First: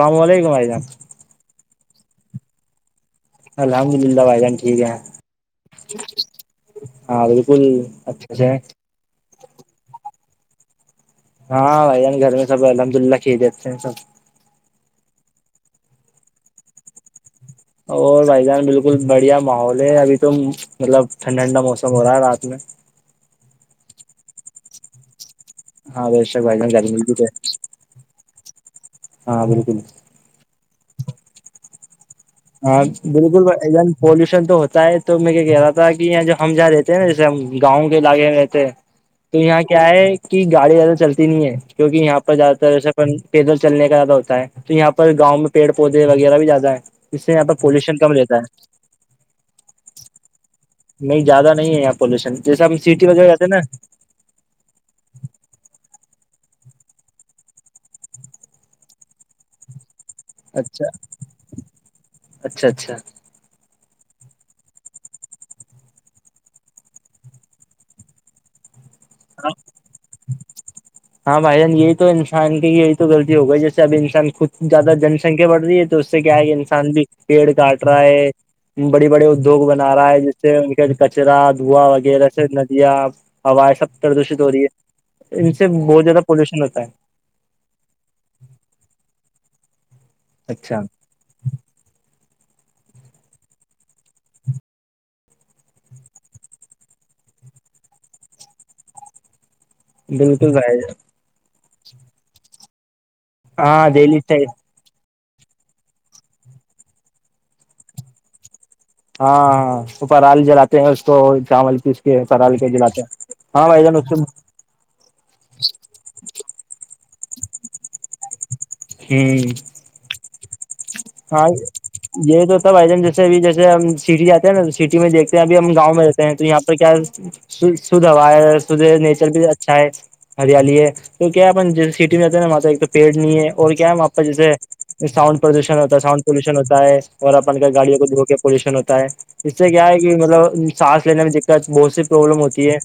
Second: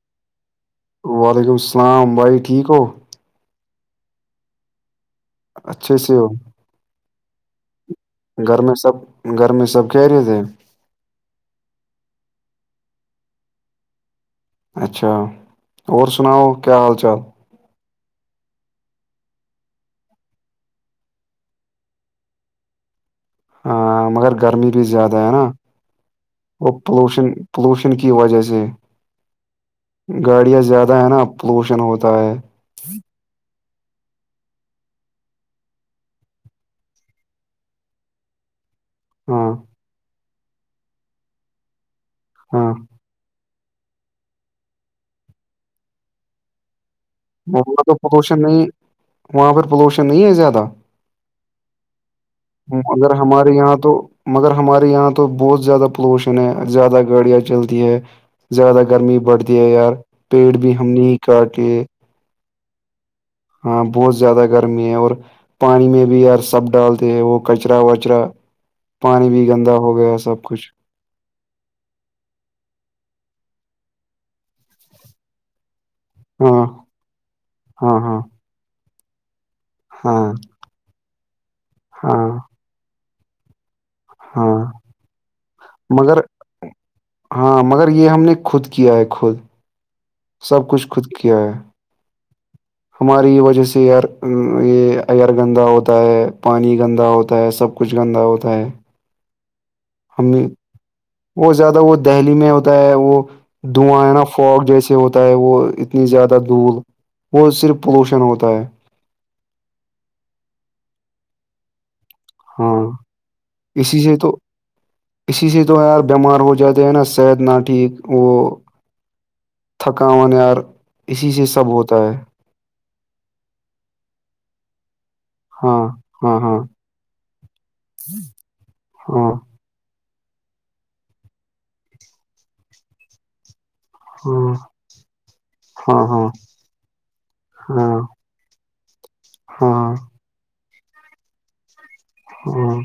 السلام علیکم جان وعلیکم السلام بھائی ٹھیک کو الحمد للہ بھائی جان ٹھیک ہے اچھے سے ہو ہاں بالکل اچھا گرمی سب گرمی سب کیا ری تھ ہے ہاں بھائی جان گھر میں سب الحمد للہ کھے جاتتے ہیں سب اچھا اور سناؤ کیا حال چال اور بھائی جان بالکل بڑھیا ماحول ہے ابھی تو مطلب ٹھنڈا ٹھڈا موسم ہو رہا ہے رات میں ہاں مگر گرمی بھی زیادہ ہے نا ہاں بے شک بھائی جان وہ گرمی بھی تو ہے۔ پولوشن کی وجہ سے ہاں بالکل گاڑیاں زیادہ ہے نا پولوشن ہوتا ہے ہاں بالکلن پولوشن تو ہوتا ہے تو میں کیا کہہ رہا تھا کہ جب ہم جا دیتے نا جیسے ہم گاؤں علاقے میں رہتے ہیں تو ہاں یہاں کیا ہے کہ گاڑی زیادہ چلتی نہیں ہے کیونکہ یہاں پر زیادہ ہاں تر سب پیدل چلنے کا زیادہ ہوتا ہے تو یہاں پر گاؤں میں پیڑ پودے وغیرہ بھی زیادہ ہے اس سے یہاں پر وہاں تو کم رہتا پولوشن ہے نہیں وہاں پ پولوشن نہیں ہے زیادہ نہیں زیادہ نہیں ہے یہاں پولوشن جیسا ہم سٹی مگر وغہ جے ہیں ہمارے نا یہاں تو مگر ہمارے یہاں تو بہت زیادہ پولوشن ہے زیادہ گاڑیاں چلتی ہے زیادہ گرمی بڑھتی ہے یار پیڑ بھی ہم اچھا نے کاٹے اچھا اچھا ہاں بہت زیادہ گرمی ہے اور پانی میں بھی یار سب ڈالتے ہیں وہ کچرا وچرا پانی بھی گندا ہو گیا سب کچھ ہاں بائی جان یہی تو انسان کی یہی توغطی ہو گئی جیسے اب انسان خود زیادہ جنسنکھیا بڑ رہی ہے تو اس سے کیا ہے کہ ہاں انسان بھی پیڑ کاٹ ہاں رہا ہاں ہے بڑی بڑے ادیوگ بنا رہا ہے ہاں جس سے پھر کچرا دھواں ہاں وغیرہ سے ندیاں ہوائیں سب پردوشت ہاں ہو رہی ہے اس بہت مگر زیادہ پولیوشن ہوتا ہے ہاں مگر یہ ہم نے خود کیا ہے خود سب اچھا کچھ خود کیا ہے [inaudible] ہماری یہ وجہ سے ایئر یہ ایئر گندا ہوتا ہے پانی گندا ہوتا ہے سب کچھ گندا ہوتا ہے ہم بالک جائے جا وہ زیادہ وہ دہلی میں ہوتا ہے وہ ہاں دہلی دعائنا سے فوگ جیسے سے ہوتا ہے وہ اتنی زیادہ دھول وہ صرف پولوشن ہوتا ہے ہاں ہاں اپ رال جلاتے ہیں اس کو چاول پیس کرال کے ہاں دلاتے ہاں بھائی جان اسی اس سے تو اسی سے تو یار بیمار ہو جاتے ہیں نا صحت نہ ٹھیک وہ ہوں تھکاان یار اسی سے ہاں سب ہوتا ہے یہ تو سب آ جن جیسےب جیسے ہم سٹی جاتے ہیں نا تو سٹی میں دیکھ اب ہم ہاں گاؤں میں رہتے ہیں ہاں تو ہاں یہاں پر کیا شھ ہا ہے شدھ نیچر ہاں بھی اچ اچھا ہے ہریالی ہے تو کیان جیے سٹی میں آتے ہیں نا مات ایک تو پیڑ نہیں ہے اور کیا جیسے ساؤنڈ پردوشن ہوتا ہاں ساؤنڈ ہاں پولوشن ہوتا ہے اور اپن گاڑیوں ہاں کو دھو کے پولوشن ہوتا ہے اس سے کیا ہاں ہے کہ مطلب سانس لینے میں دقت بہت سی پروابلم ہاں ہوتی ہے ہاں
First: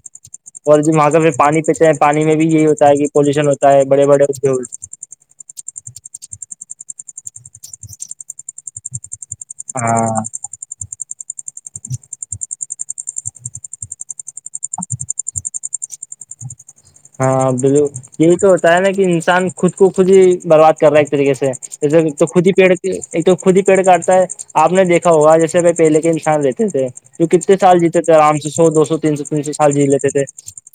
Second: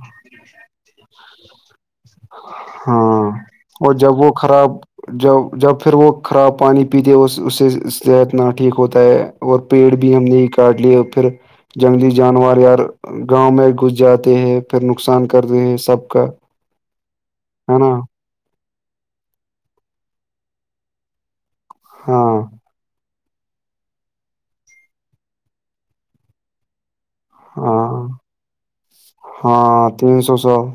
اور جب وہاں کا پھر پانی پہ چ پانی میں بھی یہی ہوتا ہے کہ ہاں پولوشن ہوتا ہے اور بڑے جب بڑے وہ خراب اس جب جب پھر وہ خراب پانی پیتے اس اس سے صحت نہ ٹھیک ہوتا ہے اور پیڑ بھی ہاں ہم نے کاٹ لیے اور پھر جنگلی جانور یار گاؤں میں گھس جاتے ہیں پھر نقصان کرتے ہیں سب کا [unintelligible] ہاں ہے بالل نا یہی تو ہوتا ہے نا کہ انسان خود کو خود ہی برباد کر رہا ہے ایک طریقے سے تو ہاں خود ہی پیڑتی ایک تو خود ہی پیڑ کاٹتا ہے آپ نے دیکھا ہوگا جیسے بائی پہلے کے انسان رہتے تھے تو کتنے سال ہاں جیتے تھے آرام سے سو دو سو تین سو تین سو سال جی ہاں لیتے تین تھے سو سال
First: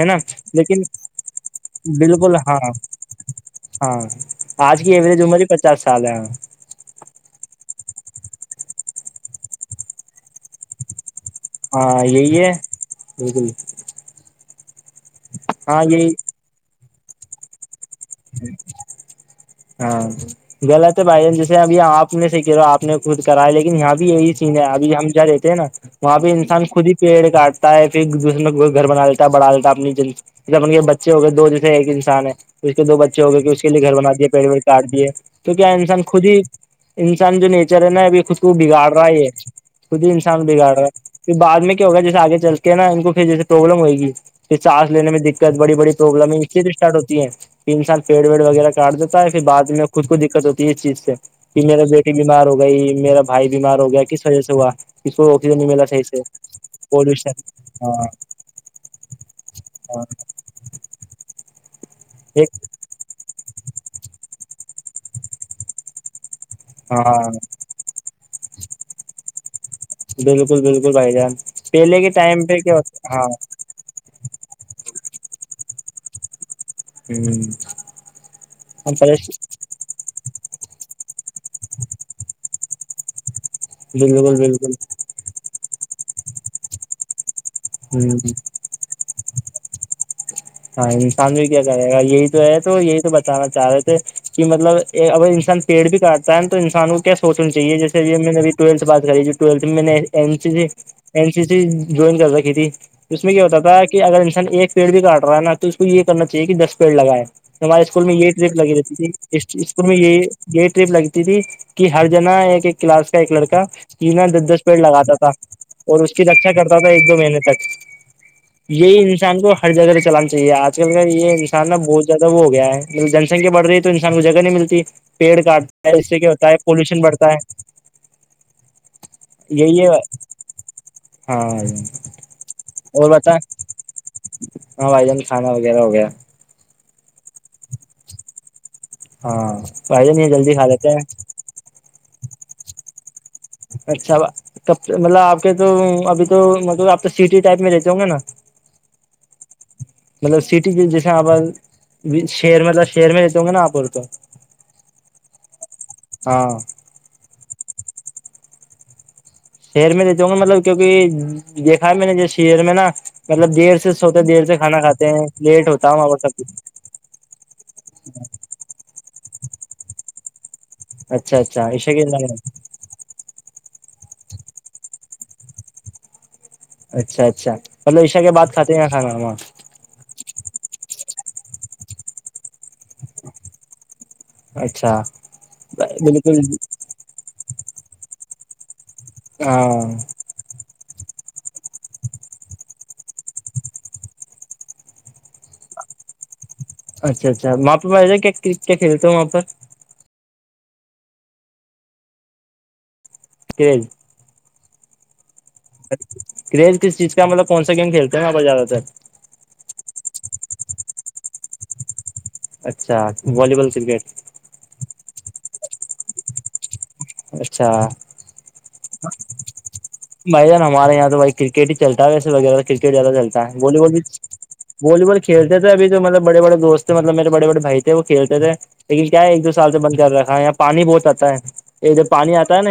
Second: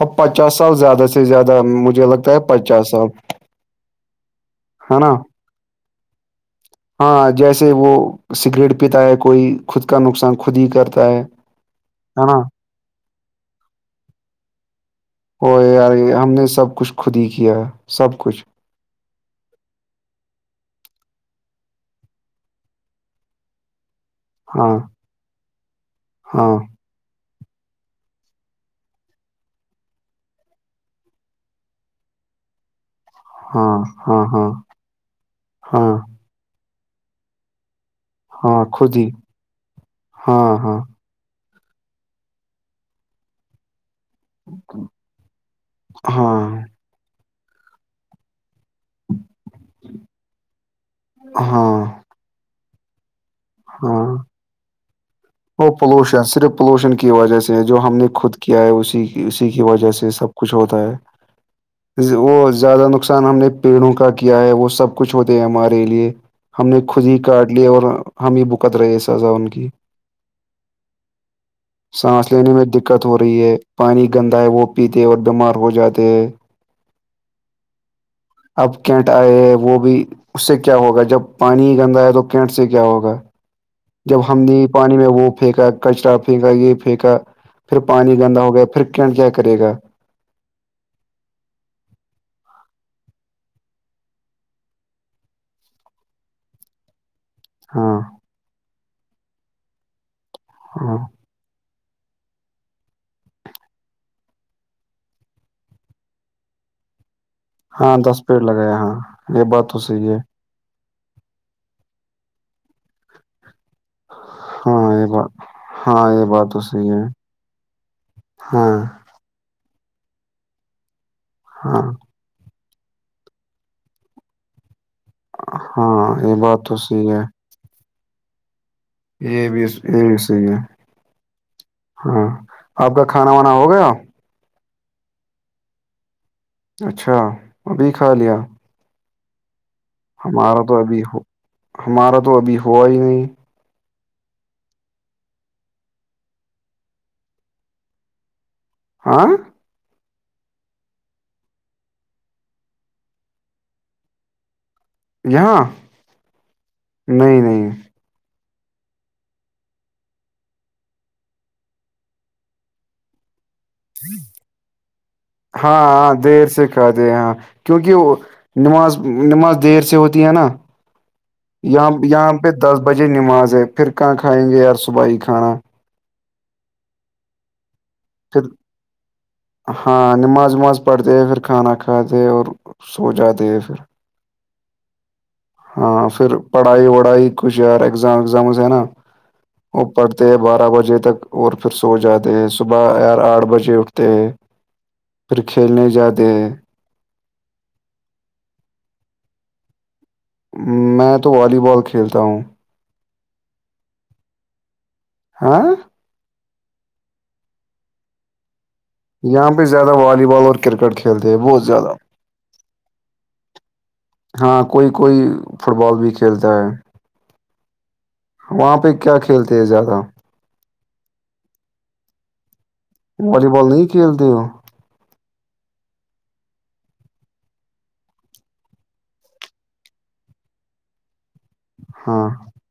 ہے نا اب پچاس سال لیکن زیادہ سے زیادہ مجھے لگتا بالکل ہے ہاں پچاس سال ہاں آج کی ہے نا ایوریج میں مری پچس سال ہے ہاں جیسے وہ سگریٹ پیتا ہے کوئی خود کا نقصان خود ہی کرتا ہے ہاں ہے نا یہی ہو ہاں یار یہی ہم نے سب کچھ خود ہی کیا ہے سب کچھ ہاں غط ہے بھائی جان جیسے اب آپ نے صح کہو آپ نے خود کرا ہے لیکن یہاں بھی یہی ہاں ابھی ہم جہ رہتے ہیں نا وہاں پہ ہاں انسان خود ہی پیڑ کاٹ تا ہے پھر ایک دوسرے میں کو گھر بنا لیتا بڑا لیتا اپنی جن جب اپ بچے ہو گئے دو جیسے ایک انسان ہے دو بچے ہو گئے کہ اس کے ہاں لیے گھر بنا ہاں دیے پیڑ ہاں پیڑ کاٹ دیے تو کیا ہاں انسان خود ہی انسان جو نیچر ہے نا ابھی خود کو ہاں بگاڑ خود رہا ہی ہے خود ہی انسان ہاں بگاڑ ہاں رہا ہے پھر بع میں کیا ہوگ جیے آگے چل کے نا ان کو پھر جیے پروابلم ہو گی پھر سانس لینے میں دقت بڑی بڑی پروابلم اس ہاں لیے اسٹارٹ ہوتی ہے کہ انسان پیڑ ویڑ وغیرہ کاٹ دیتا ہے پھر بد میں خود کو دقت ہوتی ہے اس چیز سے کہ ہاں میرے بیٹی بیمار ہو گئی میرا بھائی بیمار ہو گیا ہاں کس وجہ سے ہوا کس کو آکسیجن نہیں وہ ملا صحیح سے پولوشن صرف پولوشن کی وجہ سے ہے جو ہم نے خود کیا ہے اسی کی اسی کی وجہ ہاں سے سب کچھ ہوتا ہے ایک وہ زیادہ نقصان ہم نے پیڑوں کا کیا ہے وہ سب کچھ ہوتے ہیں ہمارے لیے ہم نے خود ہی ہاں کاٹ لی اور ہم ہی بکت رہے ہیں سزا ان کی بالکل بالکل بھائی جان پہلے کے سانس ٹائم لینے پہ میں کیا دقت ہو ہاں رہی ہے پانی گندا ہے وہ پیتے اور بیمار ہو جاتے ہے ہوں [unintelligible] اب کینٹ آئے ہے وہ بھی اس سے کیا ہوگا جب پانی گندا ہے تو کینٹ سے کیا ہوگا جب بالکل ہم نے بالکل پانی میں وہ پھینکا کچرا پھینکا یہ پھینکا پھر پانی ہ گندا ہو گیا پھر کین کیا کرے گا ہاں انسان بھی کیا کرے گا یہی تو ہے تو یہی تو بتانا چاہ رہے تھے کہ مطلب اگر انسان پیڑ بھی کاٹتا ہے تو انسانوں سونا چاہیے ہاں جیسےب میں نے ابھی ٹیلتھ بات کری جوی ٹویلت میں نے ا س جی ہاں این سی جوائن کر رکھی تھی تو اس میں کیا ہوتا تھا کہ اگر انسان ایک پیڑ بھی کاٹ رہناا تو اس کو یہ کرنا چاہی کہ دس پیڑ لگائیں ہمارے ہاں اسکول میں دس یہی پیڑ ٹرپ لگی لگایا رہتی تھی ہاں یہ بات تو اسکول میں صحیح ہے یہی [unintelligible] یہ ٹرپ لگتی تھی کہ ہر جنا ایک ایک کلاس کا ایک لڑکا [unintelligible] اسکینا دس دس پیڑ ہاں یہ لگاتا تھا بات اور ہاں اس کی یہ بات رکھا تو کرتا تھا صحیح ہے ایک دو مہینے تک ہاں یہی انسان کو ہر جگہ سے چلانا چاہیے آج کل کا یہ انسان نا ہاں بہت ج زیادہ وہ ہو گیا ہے جنیا بڑھ رہی تو انسان کو جگہ نہیں ملتی [unintelligible] پیڑ کاٹتا ہے اس سے ہاں کیا یہ ہوتا ہے بات تو پولوشن صحیح بڑھتا ہے یہ بھی یہی ہے یہ بھی صحی ہے ہاں ہاں آپ کا اور کھانا بتا وانا ہو گیا [unintelligible] ہاں بھائی جان خانا وغیرہ ہو گیا اچھا ابھی کھا لیا ہاں بائی ج نہیں ہے جلدی ہمارا کھا تو لیتے ابھی ہیں ہو ہمارا تو ابھی ہوا ہی نہیں اچھا کب مطلب آپ کے تو ابھی تو مطلب آپ تو سیٹی ٹائپ میں رہتے ہوں گے نا آاں [unintelligible] مطلب سٹی جیسے آپ شہر میںلب شہر میں رہتے ہوں گے نا آپ تو یہاں ہاں نہیں نہیں شیر میں دیتا ہوں گا مطلب کیونکہ دیکھا ہے میں نے ج شر میں نا مطلب دیر سے ہوتے دیر سے کھانا کھے ہیں لیٹ ہوتا ہے وہاں پر سب دے یہاں کیونکہ وہ نماز نماز دیر سے ہوتی ہے نا اچھا اچھا یہاں عشا کے یہاں پہ دس بجے نماز ہے پھر کہاں کھائیں گے یار صبح ہی کھانا اچھا اچھا مطلب عشا کے پھر بد کھاتے ہیں ن کھانااں ہاں نماز وماز پڑھتے ہیں پھر کھانا کھاتے اور سو جاتے ہیں پھر اچھا ہاں پھر بالکل پڑھائی وڑھائی کچھ یار ایگزام ازامز ہے نا ہاں وہ پڑ تے بارہ بجے تک اور پھر سو جاتے ہیں صبح یار آٹھ بجے اٹھتے ہیں پھر کھیلنے زیادہ اچھا اچھا وہاں پہ م کیا کھیلتا ہوں وہاں پر میں تو والی بال کھیلتا ہوں ت ہاں کریز کس چیز کا مطلب کونا گیم کھیلتے ہیں آپ زیادہ تر یہاں پہ زیادہ والی بال اور کرکٹ کھیلتے ہیں بہت زیادہ اچھا ولییبال کرکٹ ہاں کوئی کوئی فٹ بال بھی کھیلتا ہے اچھا وہاں پہ کیا کھیلتے ہیں زیادہ بھائی ج ہمارے یہاں تو بھائی کرکٹ ہی چلتا ہے ویسے وغیرہ کرکٹ زیادہ چلتا ہے والی نہیں بال بھی کھیلتے ہو والی بال کھیلتے تھےب جو مطلب بڑےڑے دوست ملب میرے بڑے بڑے بائی تھے وہ کل تھے لیکن کیا ہے ایک دو سال سے بند کر رکھا ہے یہاں پانی بہت آتا ہے یہ ادھر ہاں پانی آتا ہے نا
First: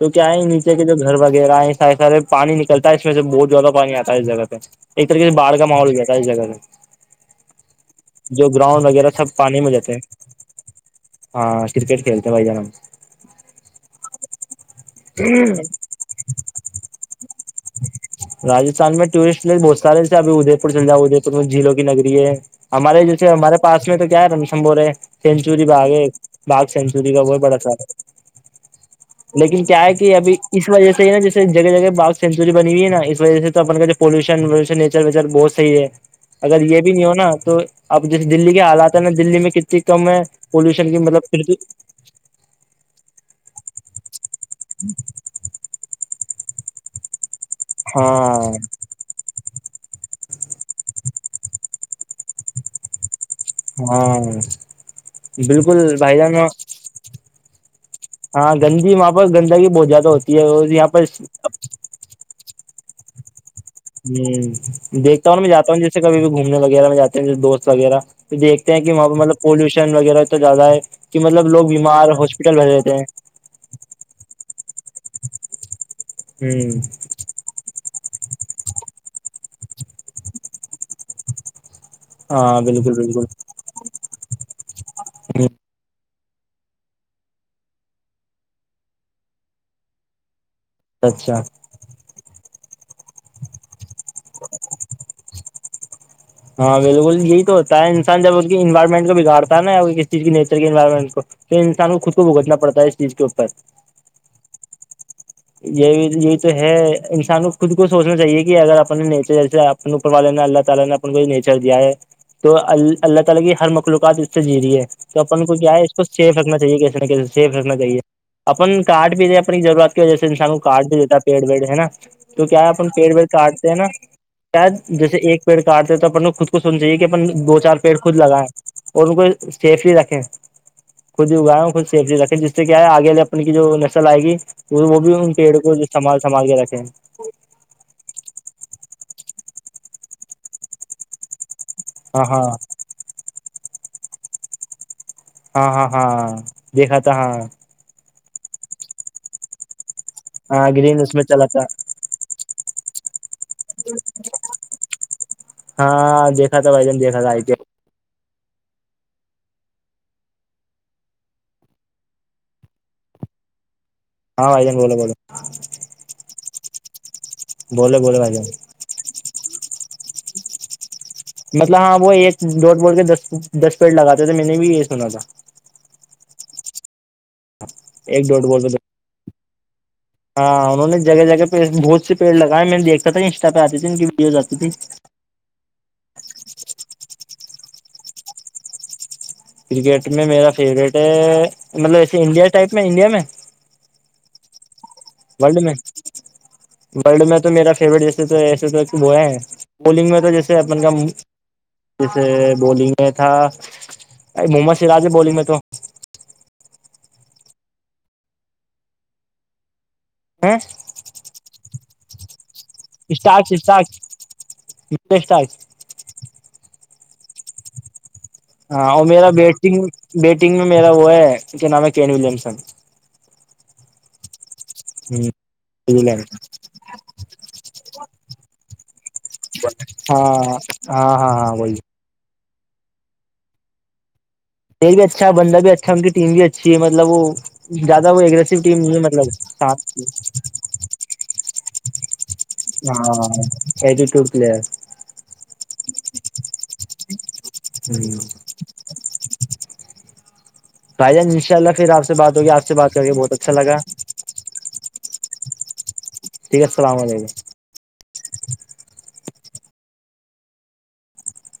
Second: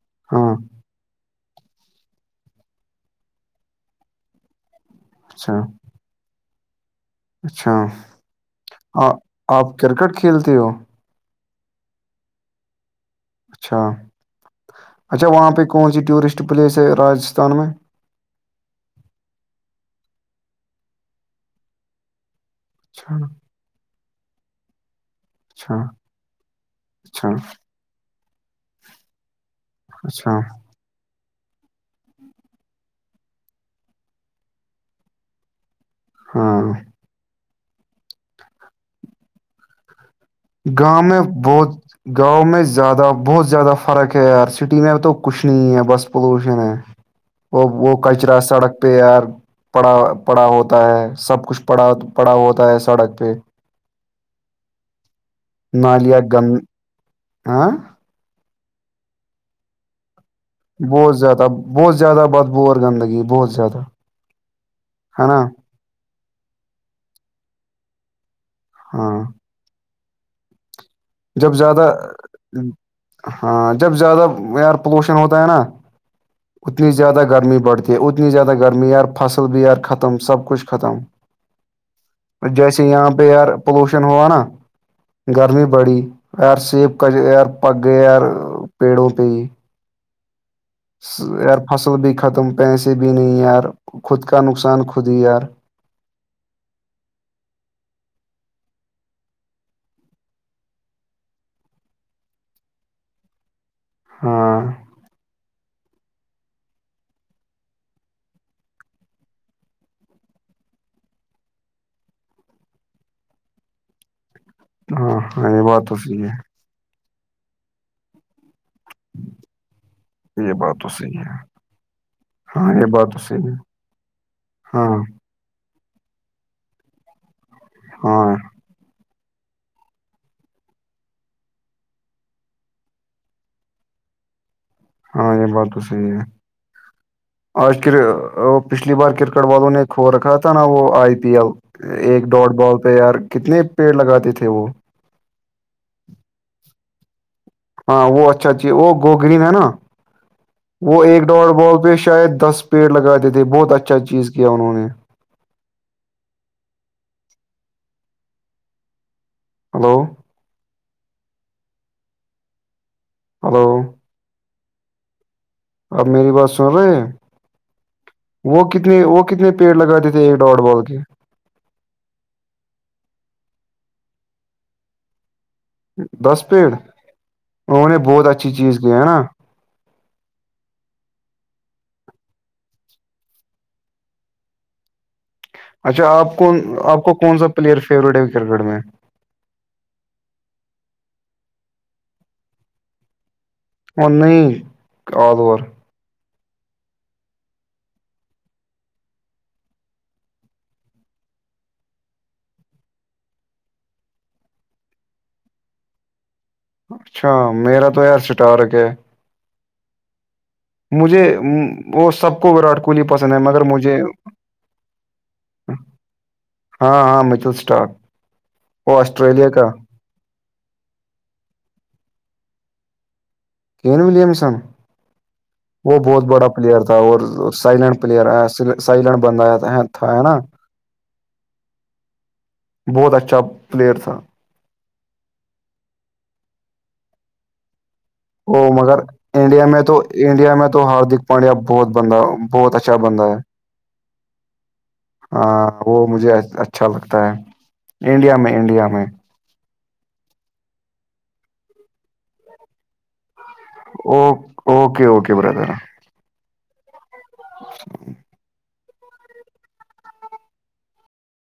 تو کیا ہے ہاں نیچے کے جو گھر والاے سارے پانی نکلتا ہے اس میں سے بہت زیادہ پانی آتا ہے اس جگہ پہ ایک طرح سے باھ اچھا کا ماحول ہو جاتا ہے اس جگہ سے اچھا جو گراؤنڈ وغیرہ آ- سب پانی میں آپ جاتتے ہیں کرکٹ کھیلتے ہو ہاں ک کرکٹ کھیلتے ب جاان ہم اچھا اچھا وہاں پہ کون سی ٹورسٹ پلیس ہے راجستھان میں رجستھان میں ٹورسٹ پلیس بہت سارےسے ابھی ادے پور چلجاؤ ادے پور میں جھیلوں کی نگری ہے ہمارے اچھا جیسے ہمارے پس میں تو کیا ہے رمشن بول رہے ہیں سینچی اچھا بھاگ ہے باگ سینچی کا اچھا وہ بڑا س ہے لیکن کیا ہے کہ ابھی اچھا اس وجہ سے ہی نا جس جگہ جگہ باگ سینچوری بنی ہوئی ہے نا اس وجہ سے تو اپ کا جو پولشنشنیر ویچر بہتحیح ہے اگر ہاں یہ بھی نہیں ہوناا تو اب جس دلی کے حالات ہیں نا دلی میں کتنی کم ہے پولوشن کی گاؤں میں مطلب بہت گاؤں میں زیادہ بہت زیادہ فرق ہے یار سٹی میں ا تو کچھ نہیں ہے بس پولوشن ہے وہ وہ ہاں کچرا سڑک پہ یار پڑا پڑا ہوتا ہے سب کچھ پڑا پڑا ہوتا ہے سڑک پہ ہاں بالکل بھائی جانا آں ہاں گندی وہاں پر گندگ بہت زیادہ ہوتی ہے اور یہاں پر بہت ہ زیادہ بہت زیادہ بدبوور گندگی بہت زیادہ ہوں دیکھ ہے ہوںا نا میں جاتا ہوں جیسے کبھی بھی گھومنے وغیرہ میں جاتا ہوں جیے دوست وغیرہ تو دیکھتے ہیں کہ وہاں پہ ہاں مطلب پولوشن وغیرہ تو زیادہ ہے کہ مطلب جب لوگ زیادہ بیمار ہاسپٹل بھیج رہتے ہیں ہاں جب زیادہ ایئر پولوشن ہوتا ہے نا ہ اتنی زیادہ گرمی بڑتی اتنی زیادہ گرمی یار فصل بھی یار ختم سب کچھ ختم ہاں جیسے بالکل یہاں پہ بالکل ایئر پولوشن ہوا نا گرمی بڑی یار سیب ک یار پگے یار پیڑوں پی اچھا یار فصل بھی ختم پیسے بھی نہیں یار خود کا نقصان خود ہی یار ہاں بالکل یہی توتا ہے انسان جب ا کی انوائرمنٹ کو بگاتا ہے نا کسی چیز کی نیچر کی انوائرمنٹ کو تو انسان کو خود کو بھگتنا پڑتا ہے اس چیز کے اوپر ہاں یہ یہی تو ہے انسان کو خود کو سوچنا چاہیے کہ اگر اپنے نیچے جیسے آپ اوپر والے نے اللہ تعالی نے ان کو ہی نیچر دیا ہے تو اللہ تعالی کی ہر مخلوقات [unintelligible] سے جی رہی ہے ہاں تو اپن ہاں کو یہ کیا ہے بات اس تو کو صحیح سیف رکھنا چاہیے کیسے نہ کیسے سیف رکھنا چاہیے اپن کار بھییے اپنی ضرورت وجہ سے ہے انسان یہ کو بات کاڈ تو بھی دیتا صحیح ہے پیڑ پیڑ ہے نا تو کیا ہے ہاں یہ اپن پیڑ بات تو وڑ صحیح کاٹتے ہے نا شاید ہاں جیسے ایک پیڑ کاٹتے ہیں تو اپن خود کو سننا چاہے کہ اپن دو چار پیڑ خود ہاں لگائیں اور ان کو سیفلی رکھیں خود ہی اگائے خود سیفلی رکھیں جس سے کیا ہے آگے اپنے کی جو نسل آئے گی وہ بھی ان ہاں پیڑ یہ بات کو تو جو صحیح ہے سنبال سنبھال کے رکھیں آج کے پچھلی بار کرکٹ والوں نےھ رکھا تھا نا وہ آئی پی ایل ایک ہاں ہاں ڈڈ باال پہ یار کتنے پیڑ لگاتے تھے وہ ہاں ہاں ہاں دیکھا تھا ہاں ہاں وہ اچھا اچھی ہے وہ گوگرین ہے نا ہاں گرین وہ اس ایک میں چلا ڈاڈ تھا بالال پہ شاید دس پیڑ لگا دیے تھے بہت اچھا چیز کیا انہوں نے ہاں دیکھا تھاا بھ جن دیکھا تھاا آئیکے ہلو ہلو ہاں وائی جن بولو بولو آپ میری بات سن رہے بولو بولو بھائی جان وہ کتنے وہ کتنے پیڑ لگاتے تھے ایک ڈڈ بال کے مطلب ہاں وہ ایک ڈٹ بول کے دس دس پیٹ لگاتے تھے میں نے بھی یہ سنا تھا دس پیڑ انہوں نے بہت ایک ڈوٹ اچھی بول کے چیز کیا ہے نا ہاں انہوں جگہ جگہ پہ بہت سے پیڑ لگائے میں دیکھتا تھا انسٹا پہ آتے تے ان کی ویڈیوز آتی تھی اچھا آپ کون آپ کو کون سا پلیئر فیوریٹ ہے کرکٹ میں کرکٹ میں میرا فیوریٹ ہے مطلب ایسے انڈیا ٹائپ میں انڈیا میں اوری لڈ میں لڈ میں تو میرا فیورٹ جیسے تو ایسے تو کہ بوئے ہیں بولنگ میں تو جیسے اپن کا جیسے بولنگ میں تھا ا محمد سراج ہے بولنگ میں تو اچھا میرا تو یار سٹار کیا ہے ہ مجھے وہ سب کو وراٹ ہی پسند ہے اسٹارک مگر اسٹارک مجھے اسٹارک ہاں ہاں مچل اسٹاک ہاں وہ اور میرا آسٹریلیا کا بیٹنگ بیٹنگ میں میرا وہ ہے کیا نام ہے کین ولیمسن کین ولیمسن وہ بہت بڑا پلیئر تھا اور سائیلینٹ پلیئر آیا سائیلینٹ بند آیا ہاں ہاں ہاں ہاں وہی بہت اچھا پلیئر تھا پ بھی اچھا بند بھی اچھا ان کی ٹیم بھی اچھی ہے مطلب وہ زیادہ وہ اگریسو ٹیم نہیں مگر ہے مطلب انڈیا میں ساتھ تو کی انڈیا میں تو ہاردک پانڈیا بہت بند ہاں ہاں وہ مجھے اچھا لگتا ہے انڈیا میں انڈیا میں بھائی جان ان شاء اللہ پھر آپ سے بات ہوگی آ سے بات کر کے بہت اچھا لگا اوک اوکے اوکے بردر ٹھیک السلام علیکم [inaudible]